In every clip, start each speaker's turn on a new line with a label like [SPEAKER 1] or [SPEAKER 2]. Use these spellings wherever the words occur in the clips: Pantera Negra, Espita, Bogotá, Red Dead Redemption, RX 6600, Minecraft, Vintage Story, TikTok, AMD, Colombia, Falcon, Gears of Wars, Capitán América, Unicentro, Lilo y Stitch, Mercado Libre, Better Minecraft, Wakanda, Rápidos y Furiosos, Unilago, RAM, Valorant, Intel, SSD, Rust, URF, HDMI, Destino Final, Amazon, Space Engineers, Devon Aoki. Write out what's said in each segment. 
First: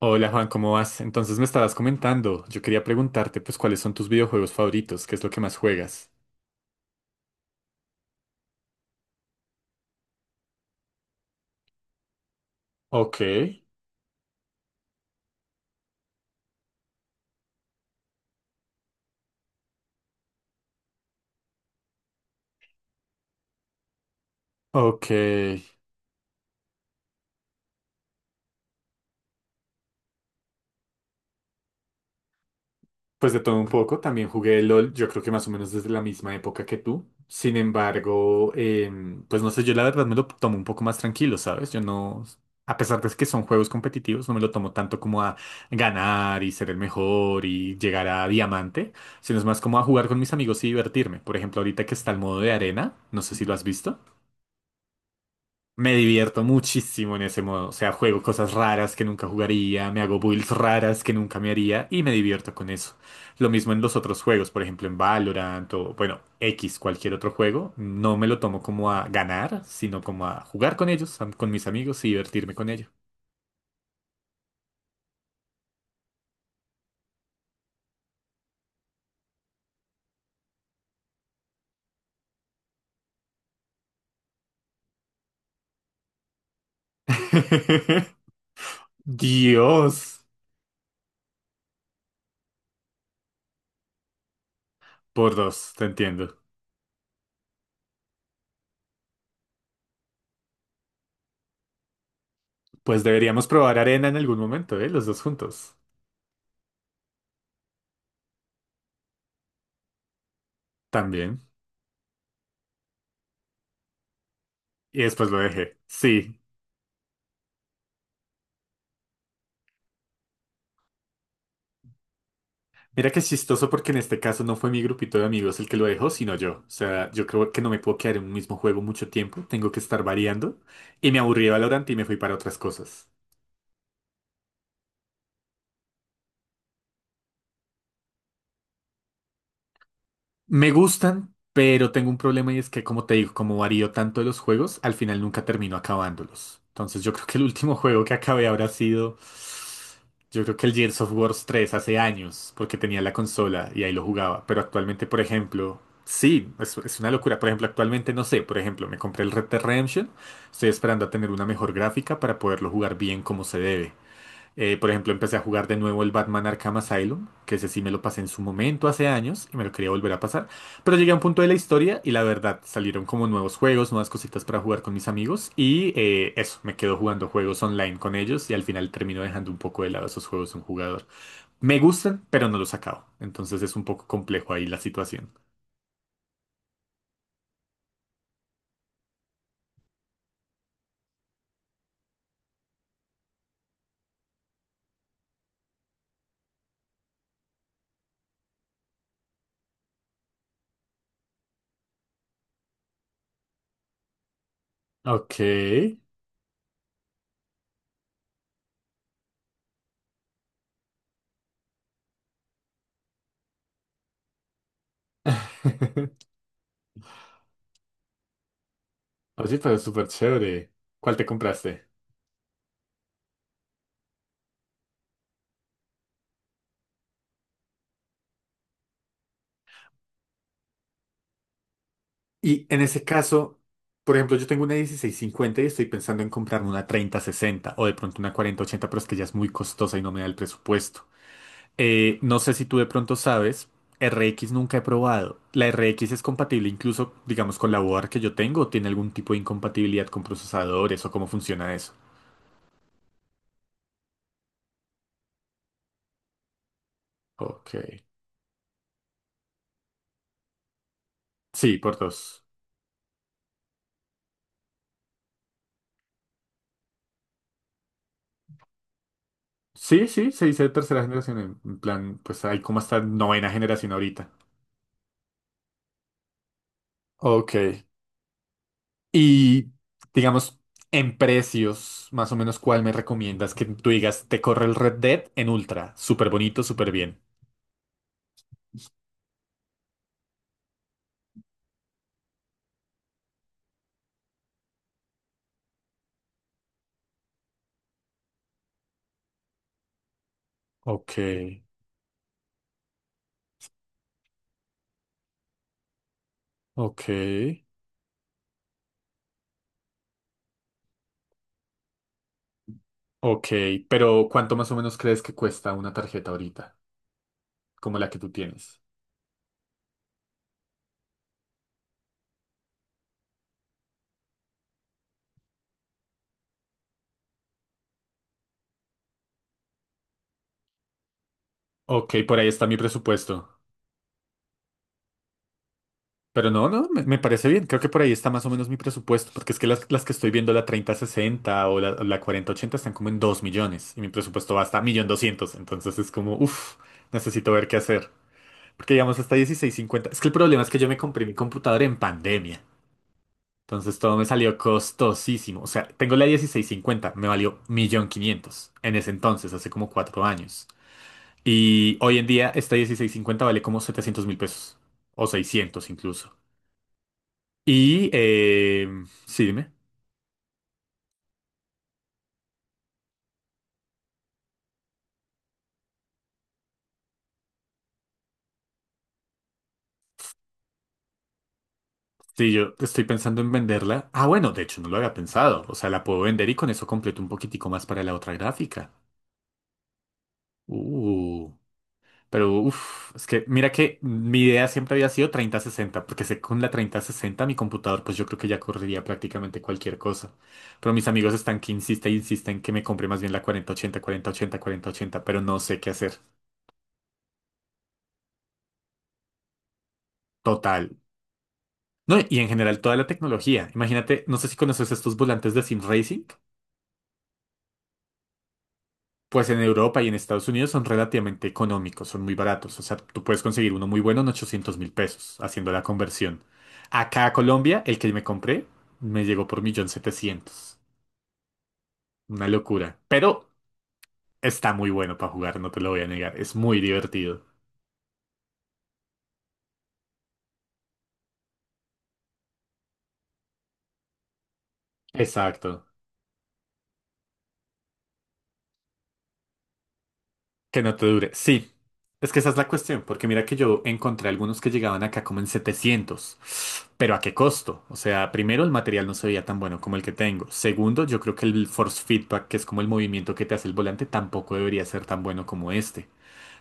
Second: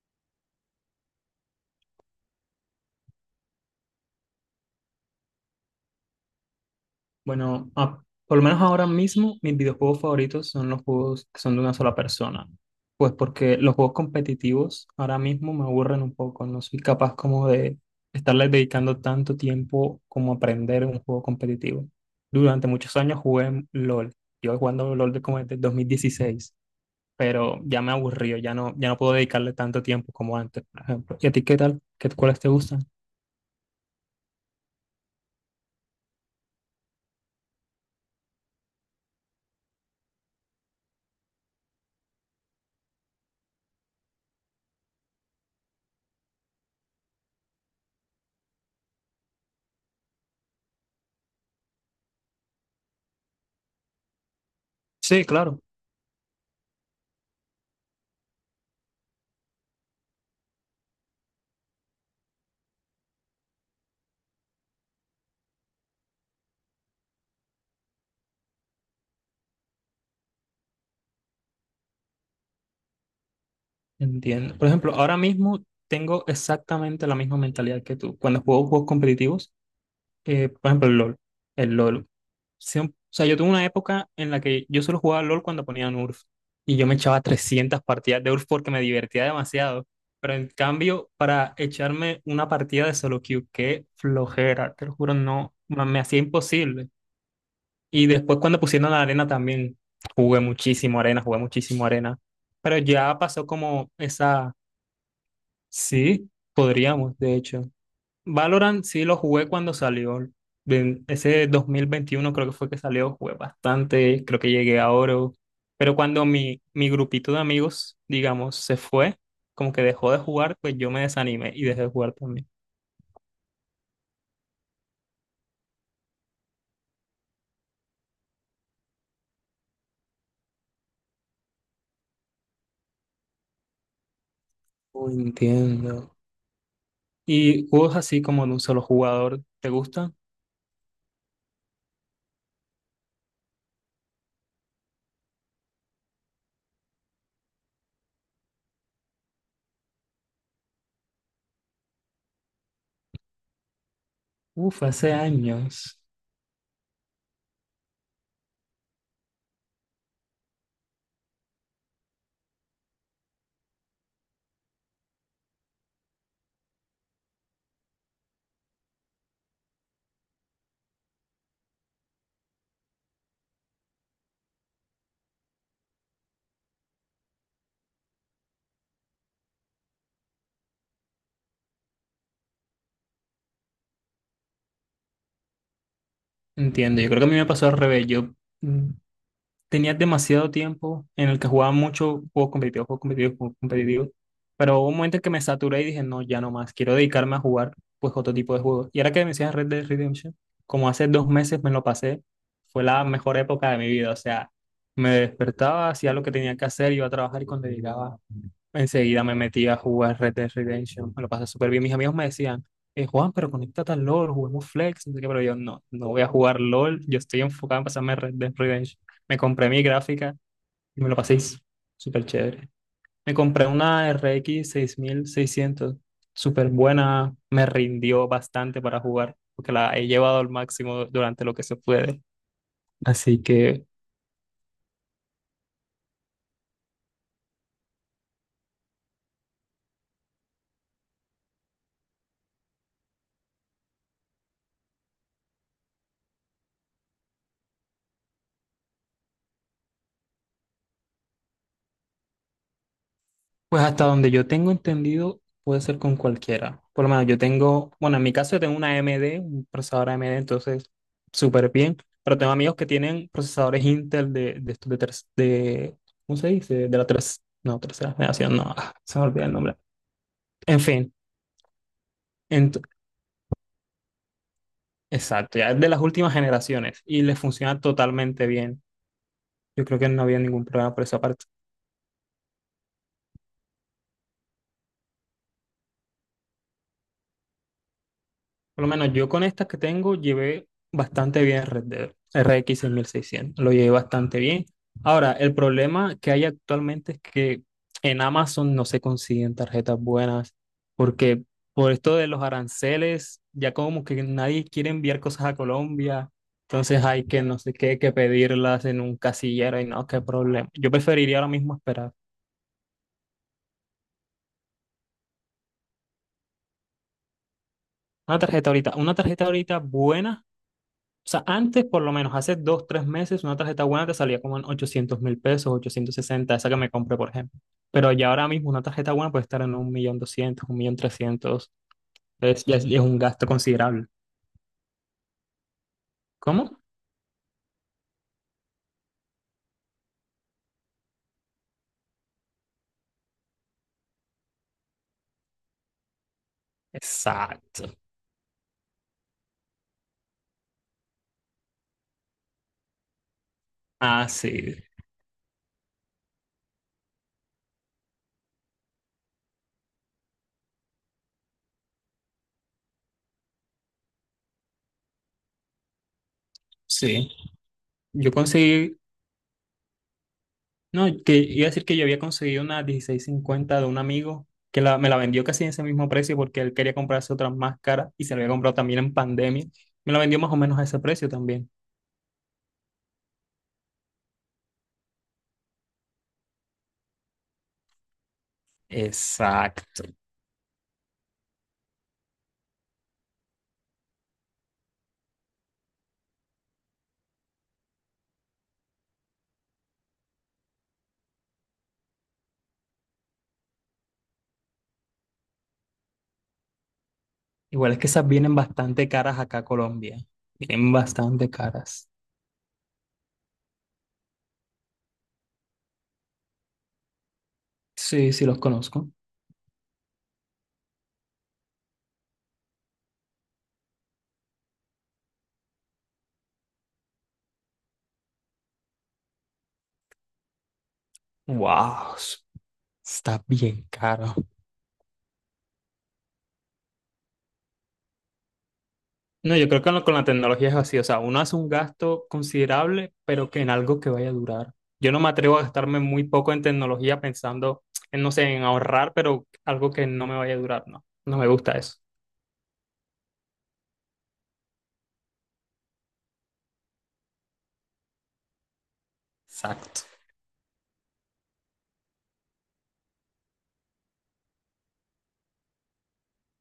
[SPEAKER 1] Hola Juan, ¿cómo vas? Entonces me estabas comentando, yo quería preguntarte pues cuáles son tus videojuegos favoritos, qué es lo que más juegas.
[SPEAKER 2] Bueno, por lo menos ahora mismo mis videojuegos favoritos son los juegos que son de una sola persona. Pues
[SPEAKER 1] Ok,
[SPEAKER 2] porque los juegos competitivos ahora mismo me aburren un poco. No soy capaz como de estarles dedicando tanto tiempo como aprender un juego competitivo. Durante muchos años jugué LOL. Yo jugando
[SPEAKER 1] Ok,
[SPEAKER 2] LOL de como desde 2016, pero ya me aburrió, ya no, ya no puedo dedicarle tanto tiempo como antes, por ejemplo. ¿Y a ti qué tal? ¿Qué, cuáles te gustan?
[SPEAKER 1] pues de todo un poco, también jugué LOL, yo creo que más o menos desde la misma época que tú. Sin embargo, pues no sé, yo la verdad me lo tomo un poco más tranquilo, ¿sabes? Yo no, a pesar de que son juegos competitivos, no me lo tomo tanto como a ganar y ser el mejor y llegar a diamante, sino es más como a jugar con mis amigos y divertirme. Por ejemplo, ahorita que está el modo de arena, no sé si lo has visto.
[SPEAKER 2] Sí, claro.
[SPEAKER 1] Me divierto muchísimo en ese modo. O sea, juego cosas raras que nunca jugaría, me hago builds raras que nunca me haría y me divierto con eso. Lo mismo en los otros juegos, por ejemplo en Valorant o, bueno, X, cualquier otro juego. No me lo tomo como a ganar, sino como a jugar con ellos, con mis amigos y divertirme con ellos.
[SPEAKER 2] Entiendo. Por ejemplo, ahora mismo tengo exactamente la misma mentalidad que tú. Cuando juego juegos competitivos, por ejemplo, el LOL. El LOL. O sea, yo tuve una época en la que yo solo jugaba LOL cuando ponían URF. Y yo me echaba 300 partidas de URF porque me divertía demasiado.
[SPEAKER 1] Dios,
[SPEAKER 2] Pero en cambio, para echarme una partida de solo queue, qué flojera, te lo juro,
[SPEAKER 1] por
[SPEAKER 2] no,
[SPEAKER 1] dos,
[SPEAKER 2] me
[SPEAKER 1] te
[SPEAKER 2] me hacía
[SPEAKER 1] entiendo.
[SPEAKER 2] imposible. Y después cuando pusieron la arena también, jugué muchísimo arena, jugué muchísimo arena. Pero
[SPEAKER 1] Pues
[SPEAKER 2] ya
[SPEAKER 1] deberíamos
[SPEAKER 2] pasó
[SPEAKER 1] probar
[SPEAKER 2] como
[SPEAKER 1] arena en algún
[SPEAKER 2] esa.
[SPEAKER 1] momento, ¿eh? Los dos juntos.
[SPEAKER 2] Sí, podríamos, de hecho. Valorant sí lo jugué cuando salió. En
[SPEAKER 1] También.
[SPEAKER 2] ese 2021 creo que fue que salió, jugué bastante, creo que llegué a
[SPEAKER 1] Y después
[SPEAKER 2] oro.
[SPEAKER 1] lo dejé.
[SPEAKER 2] Pero cuando
[SPEAKER 1] Sí.
[SPEAKER 2] mi grupito de amigos, digamos, se fue, como que dejó de jugar, pues yo me desanimé y dejé de jugar también.
[SPEAKER 1] Mira que es chistoso porque en este caso no fue mi grupito de amigos el que lo dejó, sino yo. O sea, yo creo que no me puedo quedar en un mismo juego mucho tiempo, tengo que estar variando. Y me aburrí de Valorant y me fui para otras cosas.
[SPEAKER 2] Oh, entiendo. ¿Y juegos así como de un solo jugador, te gustan?
[SPEAKER 1] Me gustan, pero tengo un problema y es que, como te digo, como varío tanto de los juegos, al final nunca termino acabándolos. Entonces yo creo que el último juego que acabé habrá sido, yo creo que el Gears of Wars 3 hace años, porque tenía la consola y ahí lo jugaba. Pero
[SPEAKER 2] Uf,
[SPEAKER 1] actualmente,
[SPEAKER 2] hace
[SPEAKER 1] por ejemplo,
[SPEAKER 2] años.
[SPEAKER 1] sí, es una locura. Por ejemplo, actualmente no sé, por ejemplo, me compré el Red Dead Redemption, estoy esperando a tener una mejor gráfica para poderlo jugar bien como se debe. Por ejemplo, empecé a jugar de nuevo el Batman Arkham Asylum, que ese sí me lo pasé en su momento hace años y me lo quería volver a pasar. Pero llegué a un punto de la historia y la verdad salieron como nuevos juegos, nuevas cositas para jugar con mis amigos y eso, me quedo jugando juegos online con ellos y al final termino dejando un poco de lado esos juegos de un jugador. Me gustan, pero no los acabo. Entonces es un poco complejo ahí la situación.
[SPEAKER 2] Entiendo, yo creo que a mí me pasó al revés. Yo mm, tenía demasiado tiempo en el que jugaba mucho juegos competitivos, juegos competitivos, juegos competitivos, pero hubo un momento en que me saturé y dije, no, ya no más, quiero dedicarme a jugar pues otro tipo de juegos. Y ahora que me decías Red Dead Redemption, como hace 2 meses me lo pasé, fue la mejor época de mi vida, o sea, me
[SPEAKER 1] Ok.
[SPEAKER 2] despertaba, hacía lo que tenía que hacer, iba a trabajar y cuando llegaba, enseguida me metí a jugar Red Dead Redemption. Me lo pasé súper bien. Mis amigos me decían, Juan, pero conéctate al LOL, juguemos Flex. No sé qué, pero yo no, no voy a jugar LOL. Yo estoy enfocado en pasarme Red Dead Redemption. Me
[SPEAKER 1] Oye,
[SPEAKER 2] compré
[SPEAKER 1] pero
[SPEAKER 2] mi
[SPEAKER 1] súper
[SPEAKER 2] gráfica
[SPEAKER 1] chévere.
[SPEAKER 2] y me
[SPEAKER 1] ¿Cuál
[SPEAKER 2] lo
[SPEAKER 1] te
[SPEAKER 2] pasé
[SPEAKER 1] compraste?
[SPEAKER 2] súper chévere. Me compré una RX 6600, súper buena. Me rindió bastante para jugar, porque la he llevado al máximo durante lo que se puede.
[SPEAKER 1] Y en ese
[SPEAKER 2] Así
[SPEAKER 1] caso,
[SPEAKER 2] que
[SPEAKER 1] por ejemplo, yo tengo una 1650 y estoy pensando en comprarme una 3060 o de pronto una 4080, pero es que ya es muy costosa y no me da el presupuesto. No sé si tú de pronto sabes, RX nunca he probado. ¿La RX es compatible incluso, digamos, con la board que yo tengo o tiene algún tipo de incompatibilidad con procesadores o cómo funciona eso?
[SPEAKER 2] pues hasta donde yo tengo entendido, puede ser con cualquiera. Por lo menos yo
[SPEAKER 1] Ok.
[SPEAKER 2] tengo, bueno, en mi caso yo tengo una AMD, un procesador AMD, entonces súper
[SPEAKER 1] Sí,
[SPEAKER 2] bien.
[SPEAKER 1] por
[SPEAKER 2] Pero
[SPEAKER 1] dos.
[SPEAKER 2] tengo amigos que tienen procesadores Intel de estos de, tres, de, ¿cómo se dice? De la tres, no, tercera generación, no, se me olvida el nombre.
[SPEAKER 1] Sí, sí, se dice de
[SPEAKER 2] En
[SPEAKER 1] tercera
[SPEAKER 2] fin,
[SPEAKER 1] generación. En plan, pues hay como
[SPEAKER 2] ent-
[SPEAKER 1] hasta novena generación ahorita.
[SPEAKER 2] exacto, ya es de las últimas generaciones y les
[SPEAKER 1] Ok.
[SPEAKER 2] funciona totalmente bien.
[SPEAKER 1] Y
[SPEAKER 2] Yo creo que no había
[SPEAKER 1] digamos,
[SPEAKER 2] ningún problema por
[SPEAKER 1] en
[SPEAKER 2] esa parte.
[SPEAKER 1] precios, más o menos, ¿cuál me recomiendas que tú digas, te corre el Red Dead en Ultra? Súper bonito, súper bien.
[SPEAKER 2] Por lo menos yo con estas que tengo llevé bastante bien Red Dead, R X 6600 lo llevé bastante bien. Ahora, el problema que hay actualmente es que en Amazon no se consiguen tarjetas buenas
[SPEAKER 1] Ok,
[SPEAKER 2] porque por esto de los aranceles, ya como que nadie quiere enviar cosas a Colombia, entonces hay que no
[SPEAKER 1] ok,
[SPEAKER 2] sé qué, que pedirlas en un casillero y no, qué problema. Yo preferiría ahora mismo esperar
[SPEAKER 1] ok. Pero ¿cuánto más o menos crees que cuesta una tarjeta ahorita, como la que tú tienes?
[SPEAKER 2] una tarjeta ahorita buena. O sea, antes, por lo menos hace 2, 3 meses, una tarjeta buena te salía como en 800.000 pesos, 860, esa que me compré, por ejemplo. Pero ya ahora mismo una tarjeta buena puede estar en 1.200.000, 1.300.000.
[SPEAKER 1] Ok, por ahí
[SPEAKER 2] Es,
[SPEAKER 1] está
[SPEAKER 2] ya
[SPEAKER 1] mi
[SPEAKER 2] es, ya es un gasto
[SPEAKER 1] presupuesto.
[SPEAKER 2] considerable.
[SPEAKER 1] Pero
[SPEAKER 2] ¿Cómo?
[SPEAKER 1] no, no, me parece bien. Creo que por ahí está más o menos mi presupuesto, porque es que las que estoy viendo, la 30 sesenta o la 4080 están como en 2 millones y mi presupuesto va hasta 1.200.000. Entonces es como, uff, necesito ver qué
[SPEAKER 2] Exacto.
[SPEAKER 1] hacer. Porque digamos hasta 1650. Es que el problema es que yo me compré mi computadora en pandemia. Entonces todo me
[SPEAKER 2] Ah,
[SPEAKER 1] salió
[SPEAKER 2] sí.
[SPEAKER 1] costosísimo. O sea, tengo la 1650, me valió 1.500.000 en ese entonces, hace como 4 años. Y hoy en día esta 1650 vale como 700.000 pesos o 600 incluso.
[SPEAKER 2] Sí.
[SPEAKER 1] Y,
[SPEAKER 2] Yo conseguí,
[SPEAKER 1] sí, dime.
[SPEAKER 2] no, que iba a decir que yo había conseguido una 1650 de un amigo que me la vendió casi en ese mismo precio porque él quería comprarse otra más cara y se la había comprado también en pandemia. Me la vendió más o menos a ese precio también.
[SPEAKER 1] Sí, yo estoy pensando en venderla. Ah, bueno, de hecho no lo había pensado. O sea, la puedo vender y con eso completo un poquitico más para la otra gráfica.
[SPEAKER 2] Exacto.
[SPEAKER 1] Uh, pero uff, es que mira que mi idea siempre había sido 3060, porque sé que con la 3060 mi computador, pues yo creo que ya correría prácticamente cualquier cosa. Pero mis amigos están que insisten, insisten que me compre más bien la 4080 4080 4080, pero no sé qué hacer.
[SPEAKER 2] Igual es que esas vienen bastante caras acá a Colombia.
[SPEAKER 1] Total.
[SPEAKER 2] Vienen bastante caras.
[SPEAKER 1] No, y en general toda la tecnología. Imagínate, no sé si conoces estos volantes de Sim Racing.
[SPEAKER 2] Sí, sí los conozco.
[SPEAKER 1] Pues en Europa y en Estados Unidos son relativamente económicos, son muy baratos. O sea, tú puedes conseguir uno muy bueno en 800.000 pesos haciendo la conversión. Acá a Colombia, el que me compré me llegó por 1.700.000,
[SPEAKER 2] Wow,
[SPEAKER 1] una locura.
[SPEAKER 2] está
[SPEAKER 1] Pero
[SPEAKER 2] bien caro.
[SPEAKER 1] está muy bueno para jugar, no te lo voy a negar. Es muy divertido.
[SPEAKER 2] No, yo creo que con la tecnología es así. O sea, uno hace un gasto considerable, pero que en algo que vaya a durar. Yo no me atrevo a
[SPEAKER 1] Exacto.
[SPEAKER 2] gastarme muy poco en tecnología pensando en, no sé, en ahorrar, pero algo que no me vaya a
[SPEAKER 1] Que
[SPEAKER 2] durar.
[SPEAKER 1] no
[SPEAKER 2] No,
[SPEAKER 1] te dure.
[SPEAKER 2] no me
[SPEAKER 1] Sí,
[SPEAKER 2] gusta eso.
[SPEAKER 1] es que esa es la cuestión, porque mira que yo encontré algunos que llegaban acá como en setecientos, pero ¿a qué costo? O sea, primero el material no se veía tan bueno como el
[SPEAKER 2] Exacto.
[SPEAKER 1] que tengo. Segundo, yo creo que el force feedback, que es como el movimiento que te hace el volante, tampoco debería ser tan bueno como este.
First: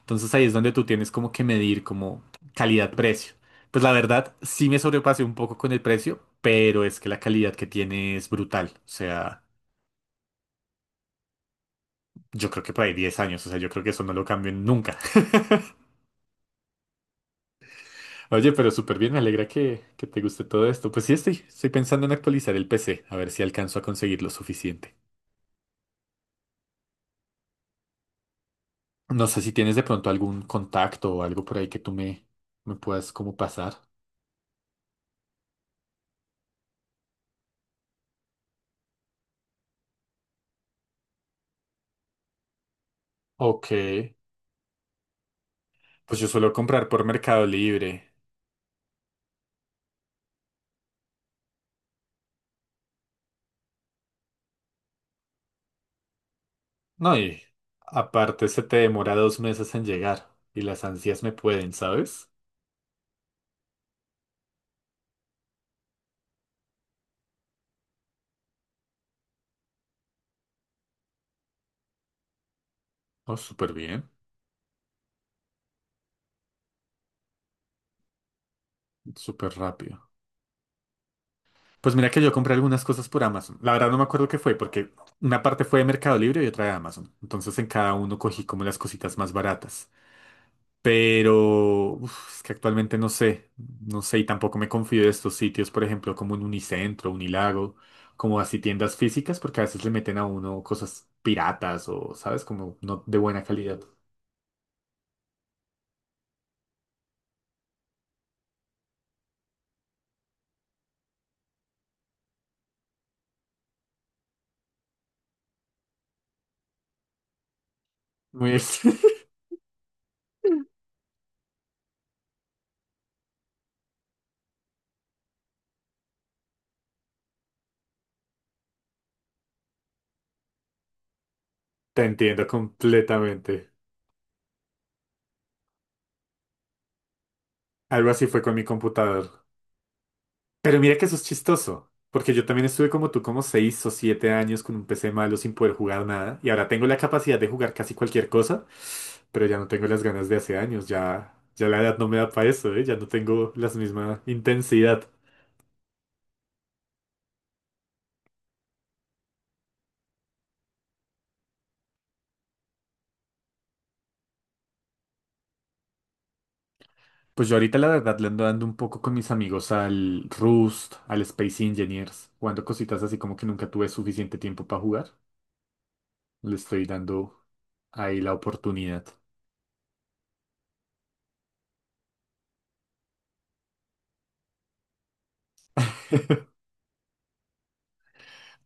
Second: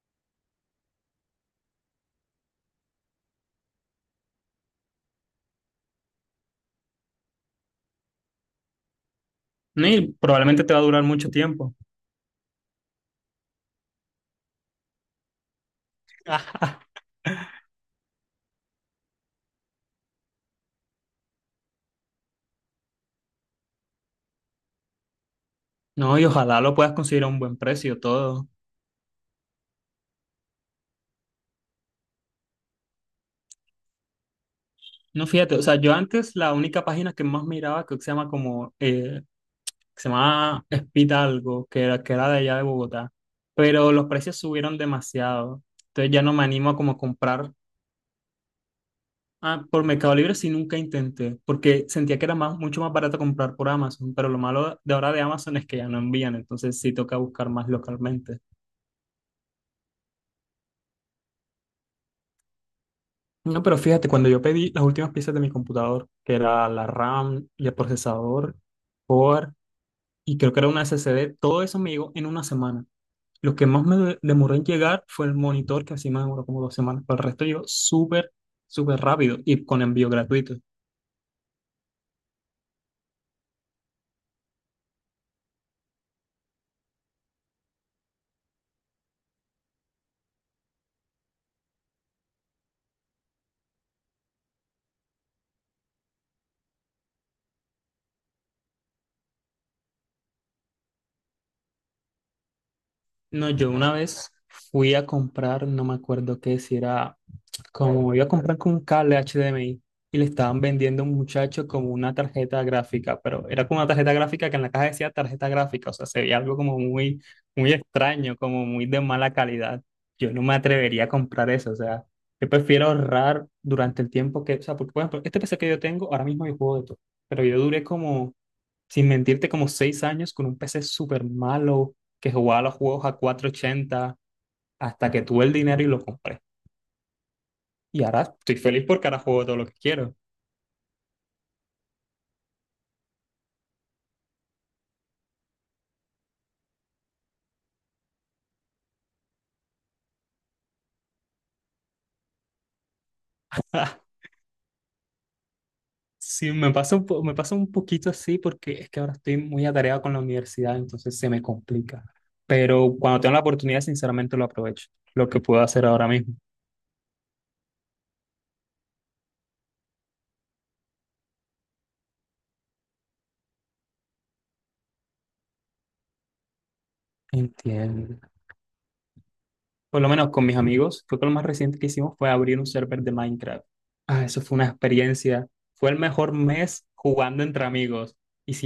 [SPEAKER 1] Entonces ahí es donde tú tienes como que medir como calidad-precio. Pues la verdad, sí me sobrepasé un poco con el precio, pero es que la calidad que tiene es brutal. O sea,
[SPEAKER 2] No, y probablemente te va a durar mucho tiempo.
[SPEAKER 1] yo creo que por ahí 10 años, o sea, yo creo que eso no lo cambio nunca. Oye, pero súper bien, me alegra que te guste todo esto. Pues sí, estoy pensando en actualizar el PC, a ver si alcanzo a conseguir lo suficiente.
[SPEAKER 2] No, y ojalá lo puedas conseguir a un buen precio todo.
[SPEAKER 1] No sé si tienes de pronto algún contacto o algo por ahí que tú me puedas como pasar.
[SPEAKER 2] No, fíjate, o sea, yo antes la única página que más miraba creo que se llama como, que se llamaba Espita algo, que era de allá de Bogotá,
[SPEAKER 1] Ok,
[SPEAKER 2] pero los precios subieron demasiado, entonces
[SPEAKER 1] pues
[SPEAKER 2] ya
[SPEAKER 1] yo
[SPEAKER 2] no me
[SPEAKER 1] suelo
[SPEAKER 2] animo a
[SPEAKER 1] comprar
[SPEAKER 2] como
[SPEAKER 1] por Mercado
[SPEAKER 2] comprar.
[SPEAKER 1] Libre.
[SPEAKER 2] Ah, por Mercado Libre si nunca intenté, porque sentía que era más, mucho más barato comprar por Amazon, pero lo malo de ahora de Amazon es que ya no envían, entonces sí
[SPEAKER 1] No,
[SPEAKER 2] toca
[SPEAKER 1] y
[SPEAKER 2] buscar más localmente.
[SPEAKER 1] aparte se te demora 2 meses en llegar y las ansias me pueden, ¿sabes?
[SPEAKER 2] No, pero fíjate, cuando yo pedí las últimas piezas de mi computador, que era la RAM y el procesador, y creo que era una SSD, todo eso me llegó en 1 semana.
[SPEAKER 1] Oh,
[SPEAKER 2] Lo que
[SPEAKER 1] súper
[SPEAKER 2] más
[SPEAKER 1] bien,
[SPEAKER 2] demoró en llegar fue el monitor, que así me demoró como 2 semanas, pero el resto llegó súper, súper rápido
[SPEAKER 1] súper
[SPEAKER 2] y con
[SPEAKER 1] rápido.
[SPEAKER 2] envío gratuito.
[SPEAKER 1] Pues mira que yo compré algunas cosas por Amazon. La verdad no me acuerdo qué fue, porque una parte fue de Mercado Libre y otra de Amazon. Entonces en cada uno cogí como las cositas más baratas. Pero uf, es que actualmente no sé, no sé, y tampoco me confío de estos sitios, por ejemplo, como un Unicentro, Unilago, como así tiendas físicas, porque a veces le meten a uno cosas piratas o, ¿sabes? Como no de buena
[SPEAKER 2] No, yo
[SPEAKER 1] calidad.
[SPEAKER 2] una vez fui a comprar, no me acuerdo qué, si era como iba a comprar con un cable HDMI y le estaban vendiendo a un muchacho como una tarjeta gráfica, pero era como una tarjeta gráfica que en la caja decía tarjeta gráfica, o sea, se veía algo como muy, muy extraño,
[SPEAKER 1] Muy
[SPEAKER 2] como
[SPEAKER 1] ex-
[SPEAKER 2] muy de mala calidad. Yo no me atrevería a comprar eso, o sea, yo prefiero ahorrar durante el tiempo que, o sea, porque por ejemplo, este PC que yo tengo, ahora mismo yo juego de todo, pero yo duré como, sin mentirte, como 6 años con un PC súper malo
[SPEAKER 1] Te
[SPEAKER 2] que
[SPEAKER 1] entiendo
[SPEAKER 2] jugaba los juegos a
[SPEAKER 1] completamente.
[SPEAKER 2] 480 hasta que tuve el dinero y lo compré. Y
[SPEAKER 1] Algo así
[SPEAKER 2] ahora
[SPEAKER 1] fue con
[SPEAKER 2] estoy
[SPEAKER 1] mi
[SPEAKER 2] feliz porque ahora
[SPEAKER 1] computador.
[SPEAKER 2] juego todo lo que quiero.
[SPEAKER 1] Pero mira que eso es chistoso, porque yo también estuve como tú, como 6 o 7 años con un PC malo sin poder jugar nada, y ahora tengo la capacidad de jugar casi cualquier cosa, pero ya no tengo las ganas de hace años, ya, ya la edad no me da para eso, ¿eh? Ya no tengo la misma intensidad.
[SPEAKER 2] Sí, me pasa un poquito así porque es que ahora estoy muy atareado con la universidad, entonces se me complica. Pero cuando tengo la oportunidad, sinceramente lo aprovecho, lo que puedo hacer ahora mismo.
[SPEAKER 1] Pues yo ahorita la verdad le ando dando un poco con mis amigos al Rust, al Space Engineers, jugando cositas así como que nunca tuve suficiente tiempo para jugar. Le estoy dando
[SPEAKER 2] Entiendo.
[SPEAKER 1] ahí la oportunidad.
[SPEAKER 2] Por lo menos con mis amigos, creo que lo más reciente que hicimos fue abrir un server de Minecraft. Ah, eso fue una experiencia. Fue el mejor mes jugando entre amigos.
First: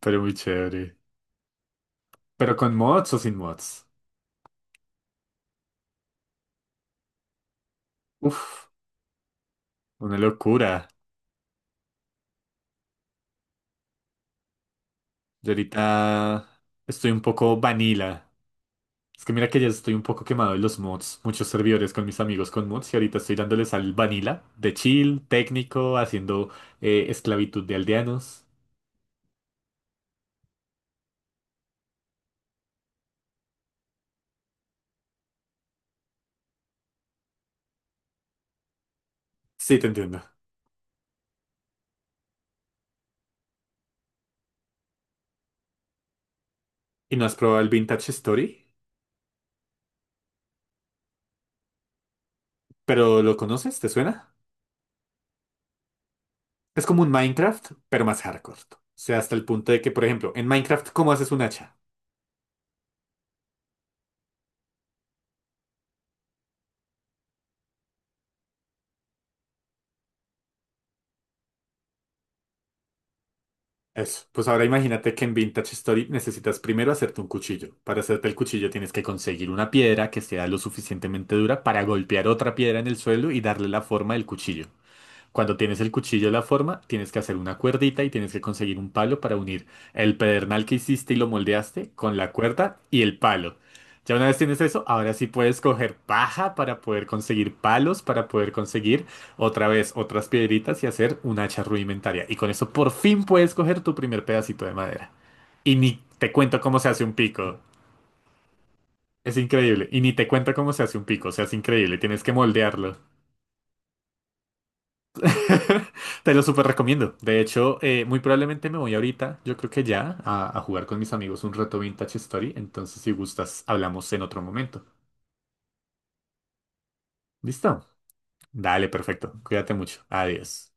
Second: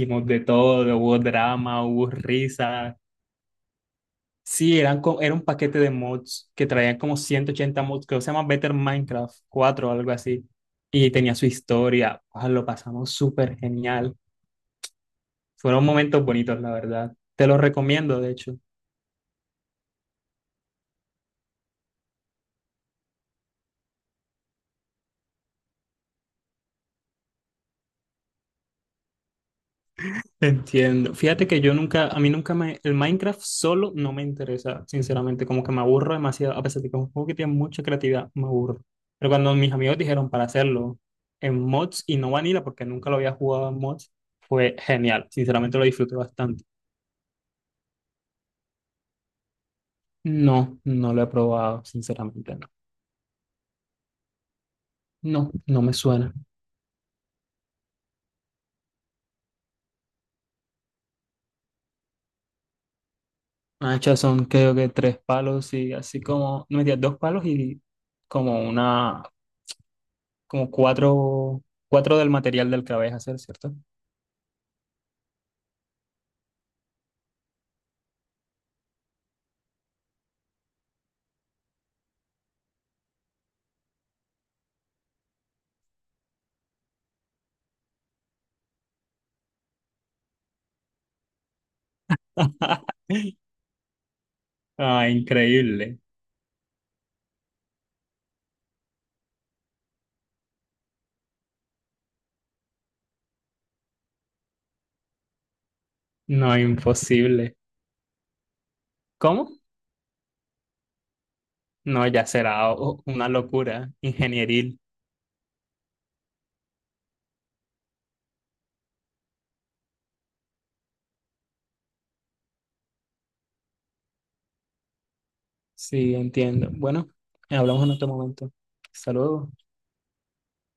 [SPEAKER 1] Pero muy
[SPEAKER 2] de
[SPEAKER 1] chévere.
[SPEAKER 2] todo, hubo drama, hubo
[SPEAKER 1] Pero con
[SPEAKER 2] risas.
[SPEAKER 1] mods o sin mods.
[SPEAKER 2] Sí, era un paquete de mods que traían como 180 mods, creo que se llama
[SPEAKER 1] Uf.
[SPEAKER 2] Better Minecraft 4 o algo
[SPEAKER 1] Una
[SPEAKER 2] así.
[SPEAKER 1] locura.
[SPEAKER 2] Y tenía su historia. Ah, lo pasamos súper genial.
[SPEAKER 1] Yo
[SPEAKER 2] Fueron momentos
[SPEAKER 1] ahorita
[SPEAKER 2] bonitos, la
[SPEAKER 1] estoy
[SPEAKER 2] verdad.
[SPEAKER 1] un
[SPEAKER 2] Te
[SPEAKER 1] poco
[SPEAKER 2] los recomiendo,
[SPEAKER 1] vanilla.
[SPEAKER 2] de hecho.
[SPEAKER 1] Es que mira que ya estoy un poco quemado de los mods. Muchos servidores con mis amigos con mods y ahorita estoy dándoles al vanilla de chill, técnico, haciendo esclavitud de aldeanos.
[SPEAKER 2] Entiendo. Fíjate que yo nunca, a mí nunca me, el Minecraft solo no me interesa, sinceramente, como que me aburro demasiado, a pesar de que es un juego que tiene mucha creatividad, me aburro. Pero cuando mis
[SPEAKER 1] Sí, te
[SPEAKER 2] amigos
[SPEAKER 1] entiendo.
[SPEAKER 2] dijeron para hacerlo en mods y no vanilla, porque nunca lo había jugado en mods, fue genial, sinceramente lo disfruté bastante.
[SPEAKER 1] ¿Y no has probado el Vintage Story?
[SPEAKER 2] No, no lo he probado, sinceramente no.
[SPEAKER 1] ¿Pero lo conoces? ¿Te suena?
[SPEAKER 2] No, no me suena.
[SPEAKER 1] Es como un Minecraft, pero más hardcore. O sea, hasta el punto de que, por ejemplo, en Minecraft, ¿cómo haces un hacha?
[SPEAKER 2] Anchas son creo que tres palos y así como, no me digas, dos palos y como una, como cuatro, cuatro del material del que vais a hacer, ¿cierto?
[SPEAKER 1] Eso. Pues ahora imagínate que en Vintage Story necesitas primero hacerte un cuchillo. Para hacerte el cuchillo tienes que conseguir una piedra que sea lo suficientemente dura para golpear otra piedra en el suelo y darle la forma del cuchillo. Cuando tienes el cuchillo de la forma, tienes que hacer una cuerdita y tienes que conseguir un palo para unir el pedernal que hiciste y lo moldeaste con la cuerda y el palo. Ya una vez tienes eso,
[SPEAKER 2] Ah,
[SPEAKER 1] ahora sí puedes coger
[SPEAKER 2] increíble.
[SPEAKER 1] paja para poder conseguir palos, para poder conseguir otra vez otras piedritas y hacer un hacha rudimentaria. Y con eso por fin puedes coger tu primer pedacito de madera. Y ni te
[SPEAKER 2] No,
[SPEAKER 1] cuento cómo se hace un
[SPEAKER 2] imposible.
[SPEAKER 1] pico. Es
[SPEAKER 2] ¿Cómo?
[SPEAKER 1] increíble. Y ni te cuento cómo se hace un pico. O sea, es increíble.
[SPEAKER 2] No,
[SPEAKER 1] Tienes
[SPEAKER 2] ya
[SPEAKER 1] que
[SPEAKER 2] será
[SPEAKER 1] moldearlo.
[SPEAKER 2] una locura ingenieril.
[SPEAKER 1] Te lo súper recomiendo. De hecho, muy probablemente me voy ahorita, yo creo que ya, a jugar con mis amigos un rato Vintage Story. Entonces, si gustas, hablamos en otro momento.
[SPEAKER 2] Sí, entiendo. Bueno, hablamos
[SPEAKER 1] ¿Listo?
[SPEAKER 2] en otro momento.
[SPEAKER 1] Dale,
[SPEAKER 2] Hasta
[SPEAKER 1] perfecto.
[SPEAKER 2] luego.
[SPEAKER 1] Cuídate mucho. Adiós.